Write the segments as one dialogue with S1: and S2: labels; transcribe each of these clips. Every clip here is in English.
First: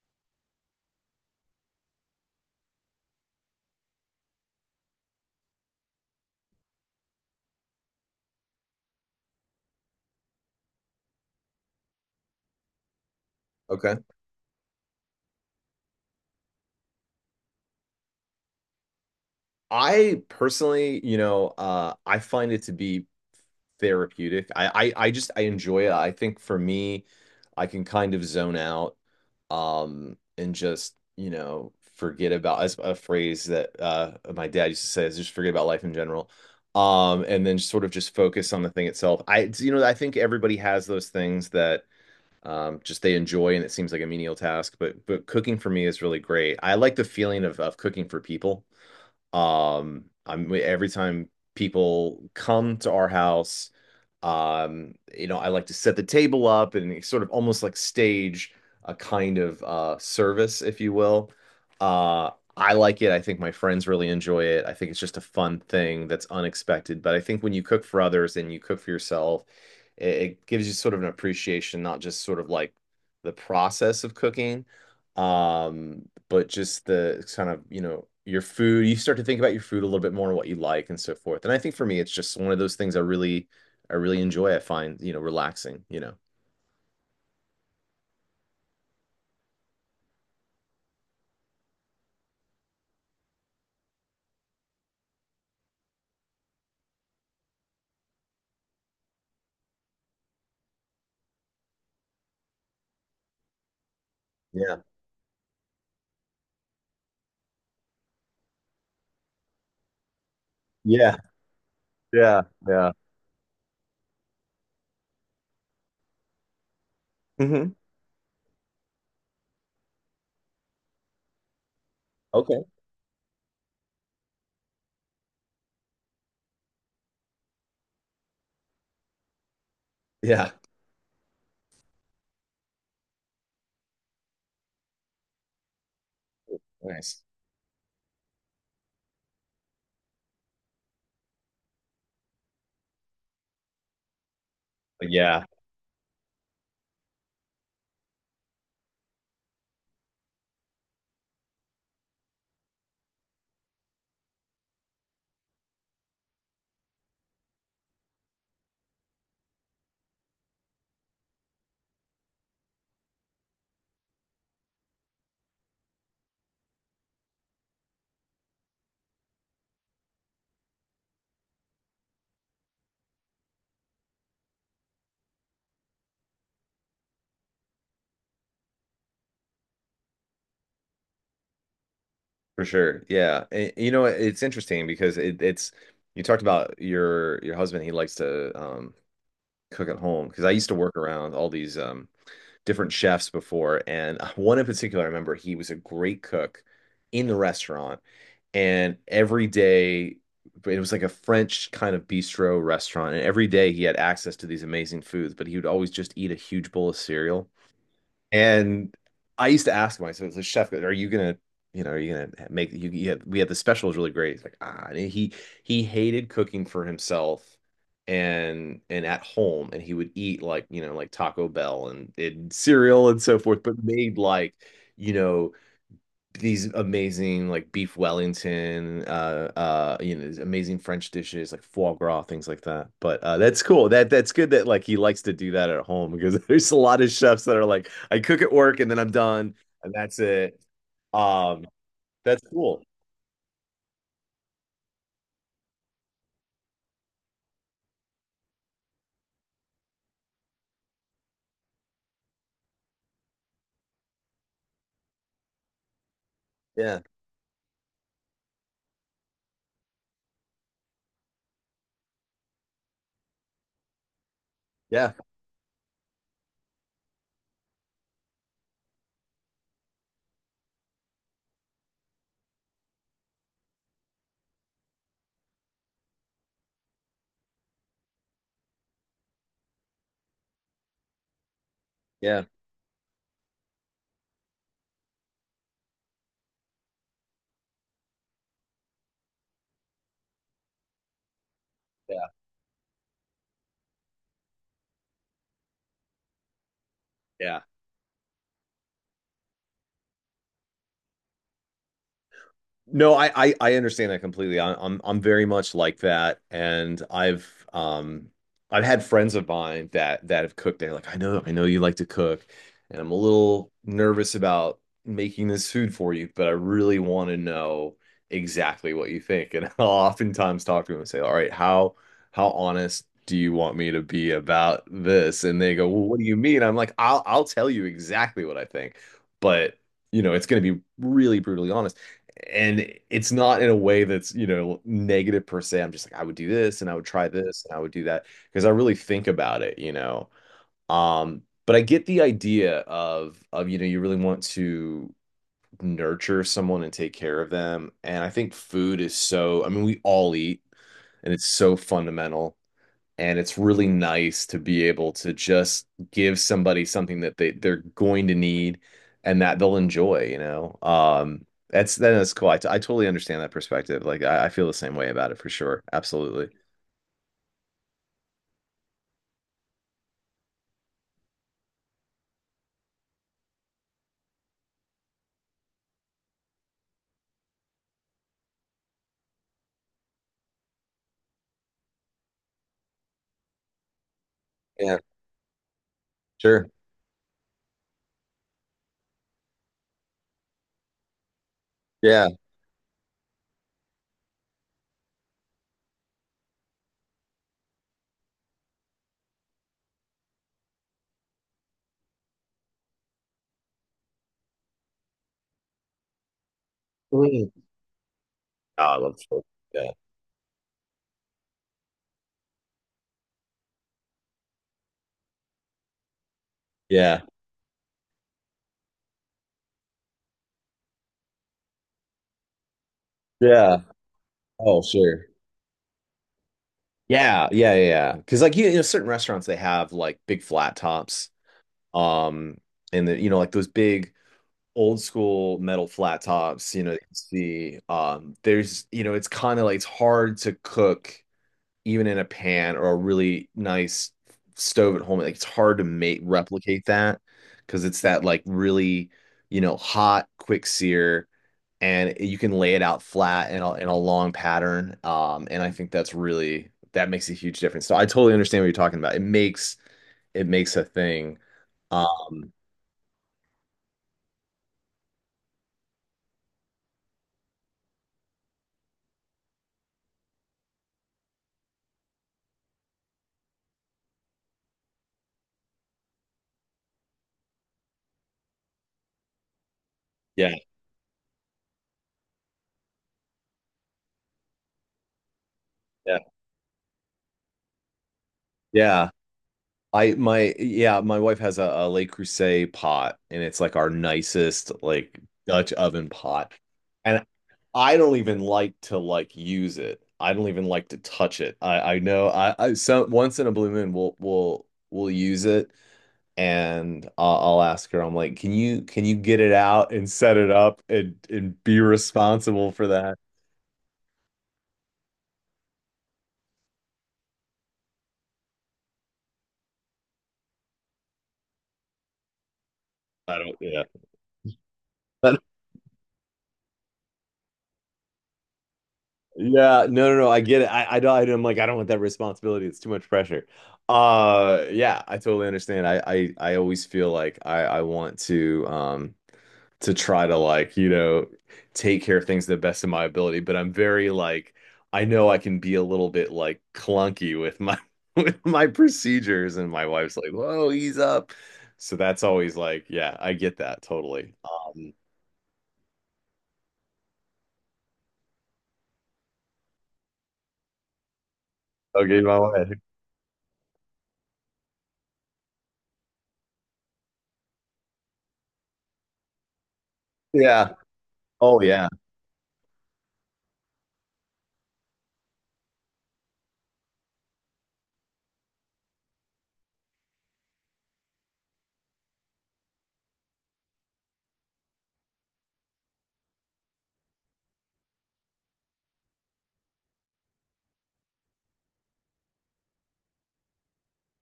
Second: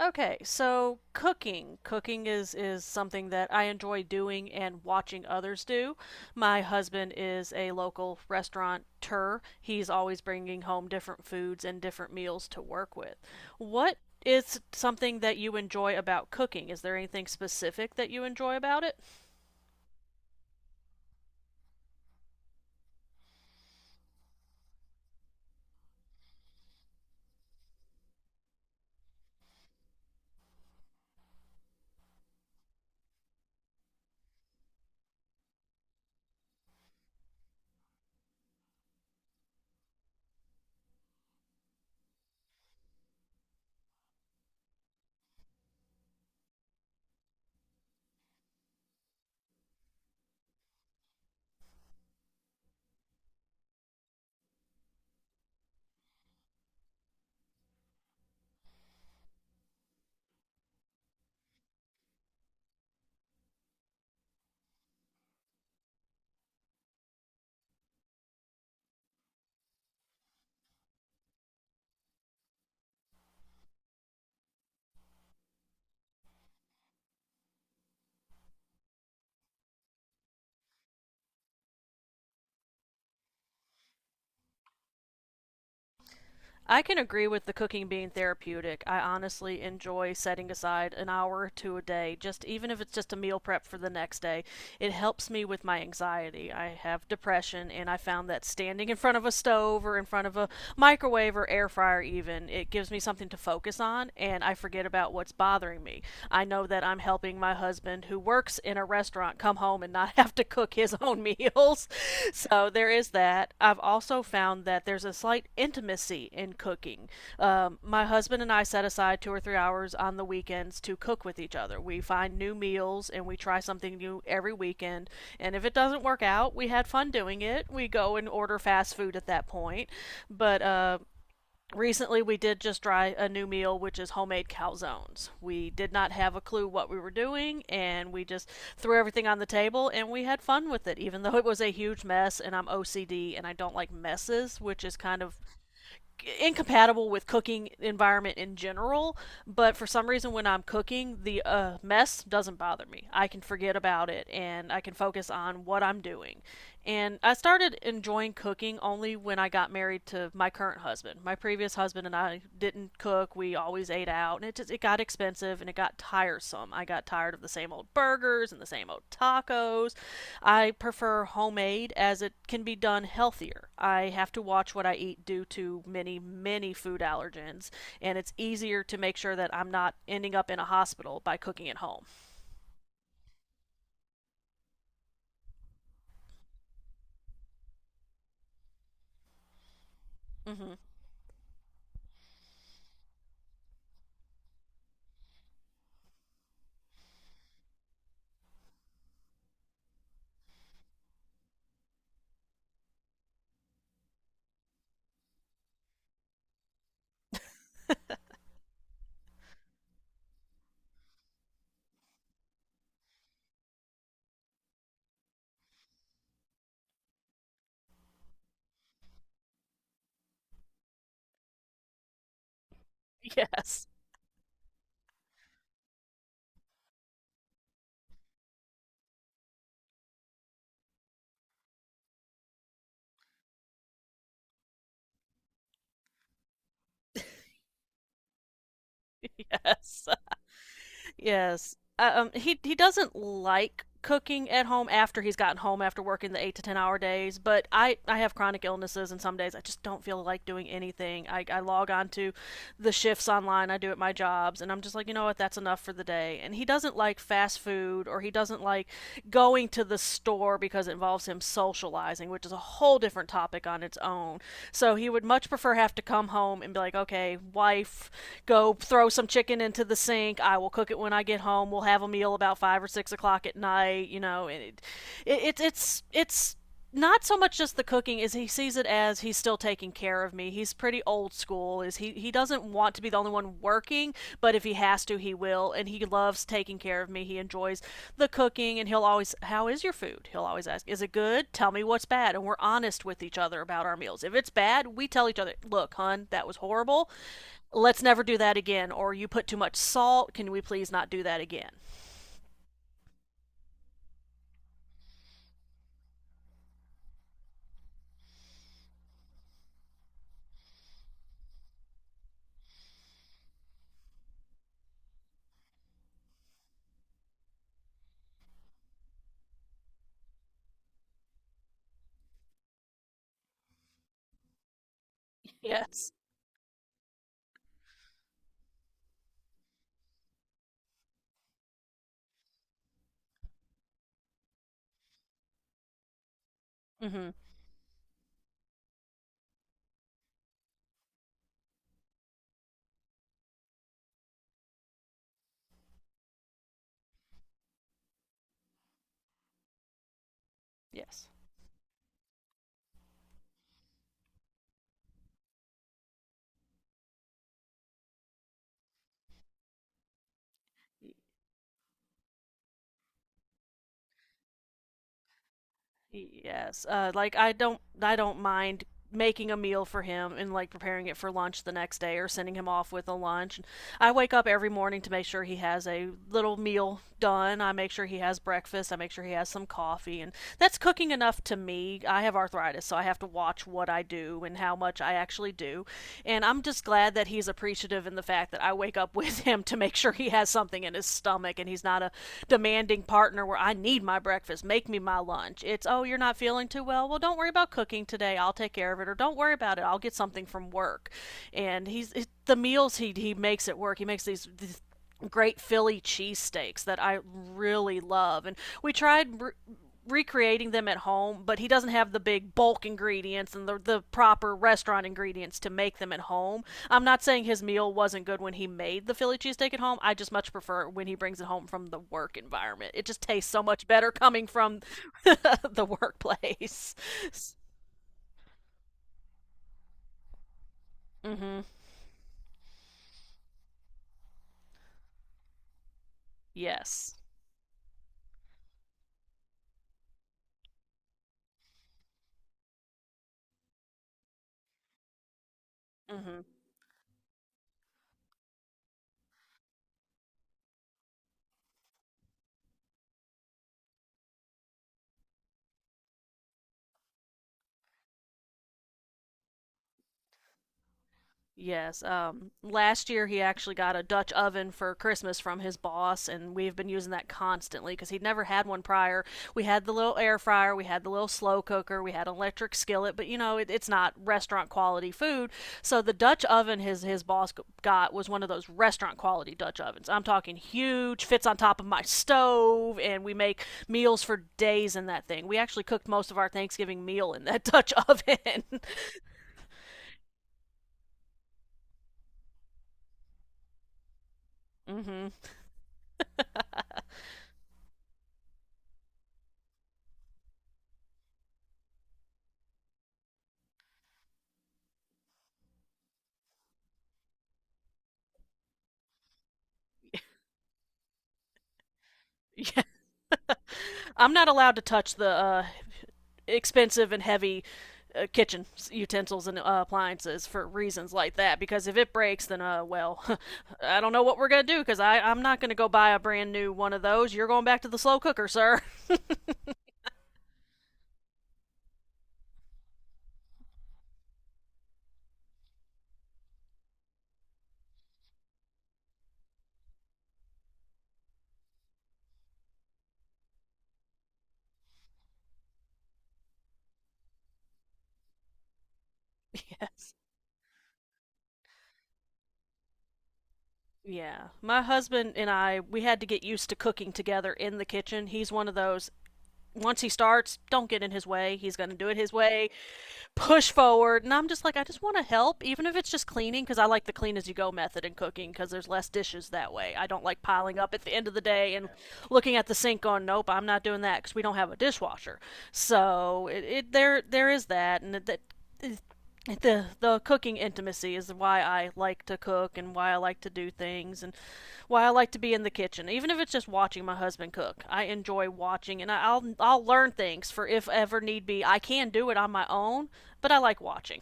S1: Okay, so cooking. Cooking is something that I enjoy doing and watching others do. My husband is a local restaurateur. He's always bringing home different foods and different meals to work with.
S2: Okay.
S1: What is something that you enjoy about cooking? Is there anything specific that you enjoy about it?
S2: I personally, you know, I find it to be therapeutic. I enjoy it. I think for me, I can kind of zone out, and just, you know, forget about as a phrase that my dad used to say is just forget about life in general. And then sort of just focus on the thing itself. It's- you know, I think everybody has those things that just they enjoy and it seems like a menial task, but cooking for me is really great. I like the feeling of cooking for people. I'm Every time people come to our house, you know, I like to set the table up and sort of almost like stage a kind of service, if you will. uh I like it. I think my friends really enjoy it. I think it's just a fun thing that's unexpected, but I think when you cook for others and you cook for yourself, it gives you sort of an appreciation, not just sort of like the process of cooking, um but just the kind of, you know, your food. You start to think about your food a little bit more and what you like and so forth. And I think for me it's just one of those things I really enjoy. I find, you know, relaxing, you know.
S1: I can agree with the cooking being therapeutic. I honestly enjoy setting aside an hour or two a day, just even if it's just a meal prep for the next day. It helps me with my anxiety. I have depression, and I found that standing in front of a stove or in front of a microwave or air fryer, even, it gives me something to focus on, and I
S2: Yeah.
S1: forget about what's bothering me. I know that I'm helping my husband, who works in a restaurant come home and not have to cook his
S2: Yeah.
S1: own meals.
S2: Yeah.
S1: So there
S2: Yeah.
S1: is that. I've also found that there's a slight intimacy in cooking.
S2: Hmm.
S1: My husband and I set aside 2 or 3 hours on the weekends to cook with each other. We find new
S2: Okay.
S1: meals and we try something new every weekend. And if it doesn't work out, we had fun doing it. We go and order fast food at that point.
S2: Yeah.
S1: But recently we did just try a new meal, which is homemade calzones. We did not have a clue what we were
S2: Nice.
S1: doing, and we just threw everything on the table and we had fun with it, even though it was a huge mess. And I'm OCD and I don't like messes, which is kind of
S2: Yeah,
S1: incompatible with cooking environment in general. But for some reason, when I'm cooking, the mess doesn't bother me. I can forget about it and I can focus on what I'm doing. And I started enjoying cooking only when I got married to my current husband. My previous husband and I didn't cook. We always ate out and it just it got expensive and it got tiresome. I got tired of the same old burgers and the same old tacos. I prefer homemade as it can be done healthier. I have to watch what I eat due to many food allergens, and it's easier to make sure that I'm not ending up in a hospital by cooking at home.
S2: for sure. Yeah. And, you know, it's interesting because it's you talked about your husband, he likes to cook at home, because I used to
S1: Mhm.
S2: work around all these different chefs before, and one in particular, I remember he was a great cook in the restaurant, and every day it was like a French kind of bistro restaurant, and every day he had access to these amazing foods, but he would always just eat a huge bowl of cereal. And I used to ask myself, so chef, are you gonna, you know, are you gonna make you have, we had the special is really great. It's like, ah, and he hated cooking for himself and at home, and he would eat like, you know, like Taco Bell and, cereal and so forth, but
S1: Yes.
S2: made like, you know, these amazing like beef Wellington, you know, these amazing French dishes like foie gras, things like that. But that's cool. That's good that like he likes to do that at home, because there's a lot of chefs that are like, I cook at work and then I'm done and
S1: Yes.
S2: that's it. Um,
S1: Yes. Uh, um,
S2: that's
S1: he he
S2: cool.
S1: doesn't like cooking at home after he's gotten home after working the 8 to 10 hour days. But I have chronic illnesses, and some days I just don't feel like doing anything. I log on to the shifts online I do at my jobs, and I'm just like, you know what, that's enough for the day. And he doesn't
S2: Yeah,
S1: like fast food, or he doesn't like going to the store because it involves him socializing, which is a whole different topic on its own. So he
S2: yeah,
S1: would much prefer have to come home and be like, okay, wife, go throw some chicken into the sink. I will cook it when I get home. We'll have a meal about 5 or 6 o'clock at night. You know, and it's not so much just the cooking as he sees it, as he's still taking care of me. He's pretty old school. Is he
S2: yeah,
S1: doesn't want to be the only one working, but if he has to, he will, and he loves taking care of me. He enjoys the cooking, and he'll always how is your food? He'll always ask, "Is it good? Tell me what's
S2: yeah,
S1: bad." And we're honest with each other about our meals. If it's bad, we tell each other, "Look, hun, that was horrible,
S2: yeah.
S1: let's never do that again," or "You put too much salt, can we please not do that again."
S2: No, I understand that completely. I'm very much like that, and um I've had friends of mine that have cooked. They're like, I know you like to cook, and I'm a little nervous about making this food for you, but I really want to know exactly what you think. And I'll oftentimes talk to them and say, all right, how honest do you want me to be about this? And they go, well,
S1: Yes.
S2: what do you mean? I'm like, I'll tell you exactly what I think, but you know, it's going to be really brutally honest, and it's not in a way that's, you know, negative per se. I'm just like, I would do this, and I would try
S1: Mm-hmm.
S2: this, and I would do that, because I really think about it, you know. But I get the idea of you know, you really want to nurture someone and take care of them. And I think food is so, I mean, we all eat,
S1: Yes.
S2: and it's so fundamental. And it's really nice to be able to just give somebody something that they're going to need and that they'll enjoy, you know? That's then that's cool. I totally understand that perspective. Like I feel the same way about it for sure. Absolutely.
S1: Yes. Like, I don't mind making a meal for him and like preparing it for lunch the next day or sending him off with a lunch. I wake up every morning to make sure he has a little meal done. I make sure he has breakfast. I make sure he has some coffee. And that's cooking enough to me. I have arthritis, so I have to watch what I do and how
S2: Yeah,
S1: much I actually do. And I'm
S2: sure.
S1: just glad that he's appreciative in the fact that I wake up with him to make sure he has something in his stomach, and he's not a
S2: Yeah.
S1: demanding partner where I need my breakfast, make me my lunch. It's, oh, you're not feeling too well? Well, don't worry about cooking today. I'll take care of it. Or don't worry about it. I'll get something from work. And the meals he makes it work. He makes these great Philly cheesesteaks that I
S2: Mm.
S1: really love. And
S2: Oh,
S1: we
S2: I love
S1: tried
S2: sure. Yeah.
S1: recreating them at home, but he doesn't have the big bulk ingredients and the proper restaurant ingredients to make them at home. I'm
S2: Yeah.
S1: not saying his meal wasn't good when he made the Philly cheesesteak at home. I just much prefer when he brings it home from the work environment. It just tastes so
S2: Yeah.
S1: much better coming from
S2: Oh, sure.
S1: the workplace.
S2: Yeah, yeah, yeah, yeah. Because like you know, certain restaurants they have like big flat tops,
S1: Mm-hmm.
S2: um, and you know, like those big old school metal flat tops, you know, you can
S1: Yes.
S2: see there's, you know, it's kind of like it's hard to cook even in a pan or a really nice stove at home. Like it's hard to make
S1: Mm-hmm.
S2: replicate that because it's that like really, you know, hot quick sear, and you can lay it out flat in a long pattern. And I think that's really that makes a huge difference. So I totally understand what you're talking about. It makes a thing.
S1: Yes.
S2: Um,
S1: Last year he actually got a Dutch oven for Christmas from his boss, and we've been using that constantly because he'd never had one prior. We had the little air fryer, we had the little slow cooker, we had an electric skillet, but you know it, it's not restaurant quality food. So the Dutch oven his boss got was one of those restaurant quality Dutch ovens. I'm
S2: yeah,
S1: talking huge, fits on top of my stove, and we make meals for days in that thing. We actually cooked
S2: yeah,
S1: most of our Thanksgiving meal in that Dutch oven.
S2: yeah. My wife has a Le Creuset pot, and it's like our nicest like
S1: Mm-hmm.
S2: Dutch oven pot. And I don't even like to like use it. I don't even like to touch it. I know I So once in a blue moon we'll use it, and I'll ask her. I'm like, can you get it out and set it up and be responsible
S1: Yeah.
S2: for that?
S1: I'm not allowed to touch the expensive and heavy kitchen utensils and appliances for reasons like that. Because if it breaks, then well,
S2: I don't. Yeah.
S1: I don't know what we're gonna do. Because I'm not gonna go buy a brand new one of those. You're going back to the slow cooker, sir.
S2: Yeah, no, no, no. I get it. I don't. I'm like, I don't want that responsibility. It's too much pressure. Yeah, I totally understand. I always feel like I want to try to like, you know, take care of things to the best of my ability. But I'm very like, I know I can be a little bit like clunky with my, with my procedures. And my
S1: Yeah.
S2: wife's like, whoa, ease up. So that's always like, yeah, I get that totally.
S1: Yeah. My husband and I we had to get used to cooking together in the kitchen. He's one of those. Once he starts, don't get in his way. He's gonna do it
S2: Okay,
S1: his
S2: my way.
S1: way. Push forward. And I'm just like, I just want to help, even if it's just cleaning, because I like the clean as you go method in cooking, because there's less dishes that way. I don't like
S2: Yeah.
S1: piling up at the end of the
S2: Oh
S1: day
S2: yeah.
S1: and looking at the sink going, nope, I'm not doing that because we don't have a dishwasher. So it there there is that, and that the cooking intimacy is why I like to cook and why I like to do things and why I like to be in the kitchen. Even if it's just watching my husband cook, I enjoy watching, and I- will I'll learn things for if ever need be I can do it on my own, but I like watching.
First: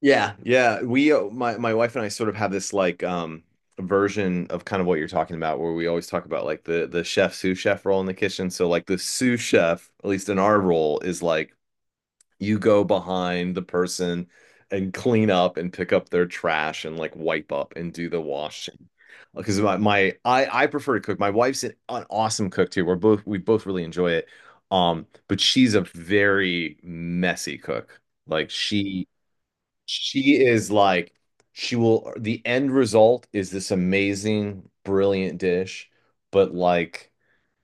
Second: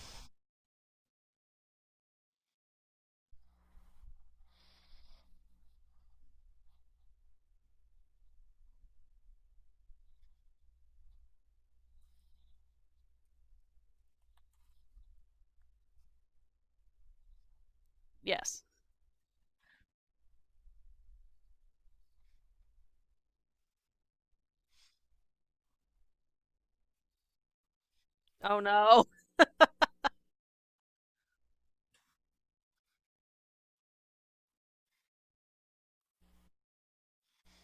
S2: Yeah, yeah. We My my wife and I sort of have this like version of kind of what you're talking about, where we always talk about like the chef sous chef role in the kitchen. So like the sous chef, at least in our role, is like you go behind the person and clean up and pick up their trash and like wipe up and do the
S1: Yes.
S2: washing. Because my I prefer to cook. My wife's an awesome cook too. We both really enjoy it. But she's a very messy cook. Like
S1: Oh no.
S2: she is like, the end result is this amazing, brilliant dish, but like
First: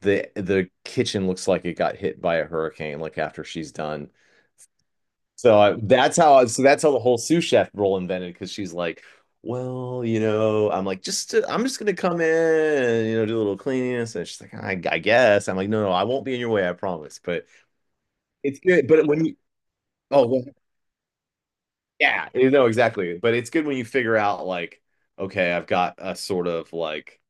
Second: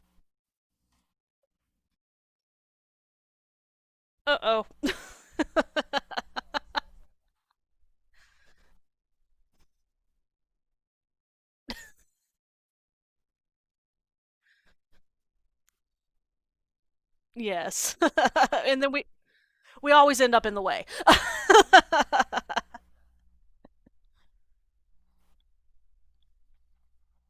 S2: the kitchen looks like it got hit by a hurricane, like after she's done.
S1: Uh oh.
S2: So that's how, so that's how the whole sous chef role invented, because she's like, well, you know, I'm like, I'm just gonna come in and, you know, do a little cleaning. And she's like, I guess. I'm like, no, no, I won't be in your way, I promise. But
S1: Yes.
S2: it's
S1: And
S2: good.
S1: then we
S2: But when you,
S1: we always end
S2: oh,
S1: up in the way.
S2: yeah, you know exactly. But it's good when you figure out like, okay, I've got a sort of like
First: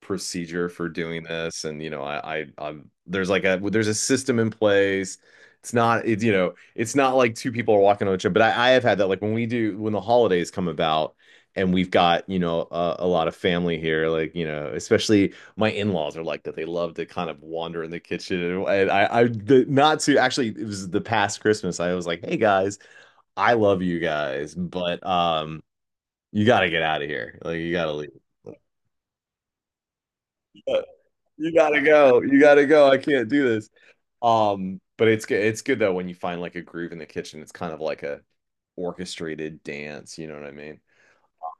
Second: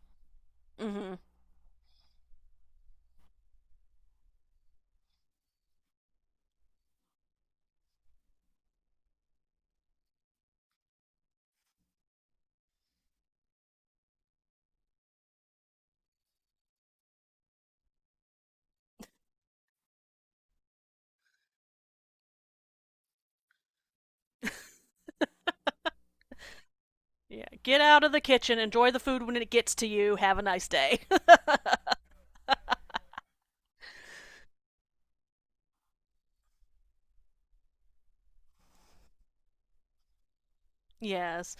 S2: procedure for
S1: Hmm.
S2: doing this, and you know, I'm there's like a there's a system in place. It's you know, it's not like two people are walking on each other. But I have had that like when we do when the holidays come about. And we've got, you know, a lot of family here. Like, you know, especially my in-laws are like that. They love to kind of wander in the kitchen. And not to actually, it was the past Christmas. I was like, hey guys, I love you guys, but you got to get out of here.
S1: Yeah,
S2: Like you
S1: get
S2: got to
S1: out of
S2: leave.
S1: the kitchen, enjoy the food when it gets to you, have a nice day.
S2: You gotta go. You gotta go. I can't do this. But it's good. It's good though when you find like a groove in the kitchen. It's kind of like a orchestrated dance. You know what I mean?
S1: Yes.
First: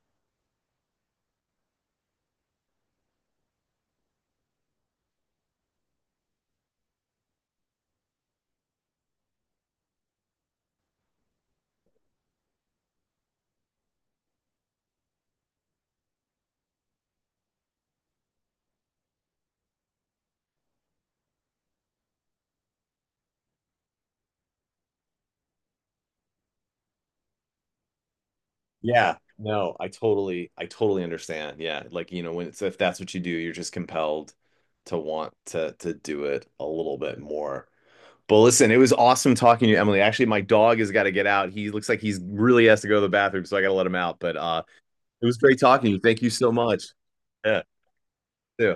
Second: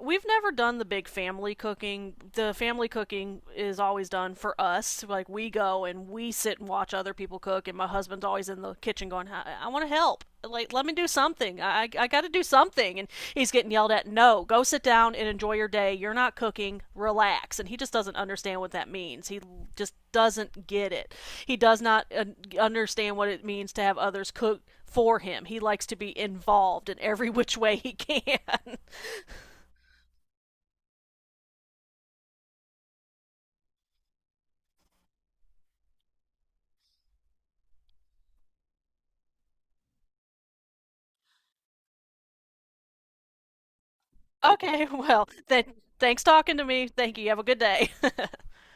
S1: We've never done the big family cooking. The family cooking is always done for us. Like we go and we sit and watch other people cook, and my husband's always in the kitchen going, I want to help. Like let me do something. I got to do something." And he's getting yelled at, "No, go sit down and enjoy your day. You're not cooking. Relax." And he just doesn't understand what that means. He just doesn't get it. He does not understand what it means to have others cook for him. He likes to be involved in every which way he can.
S2: Yeah. No, I totally understand. Yeah, like you know when it's if that's what you do, you're just compelled to want to do it a little bit more. But listen, it was awesome talking to you, Emily. Actually, my dog has got to get out. He looks like he's really has to go to the bathroom, so I got to let him out. But
S1: Okay,
S2: it
S1: well,
S2: was great
S1: then
S2: talking to you. Thank
S1: thanks
S2: you so
S1: talking to
S2: much.
S1: me. Thank you. Have a good
S2: Yeah.
S1: day.
S2: Yeah.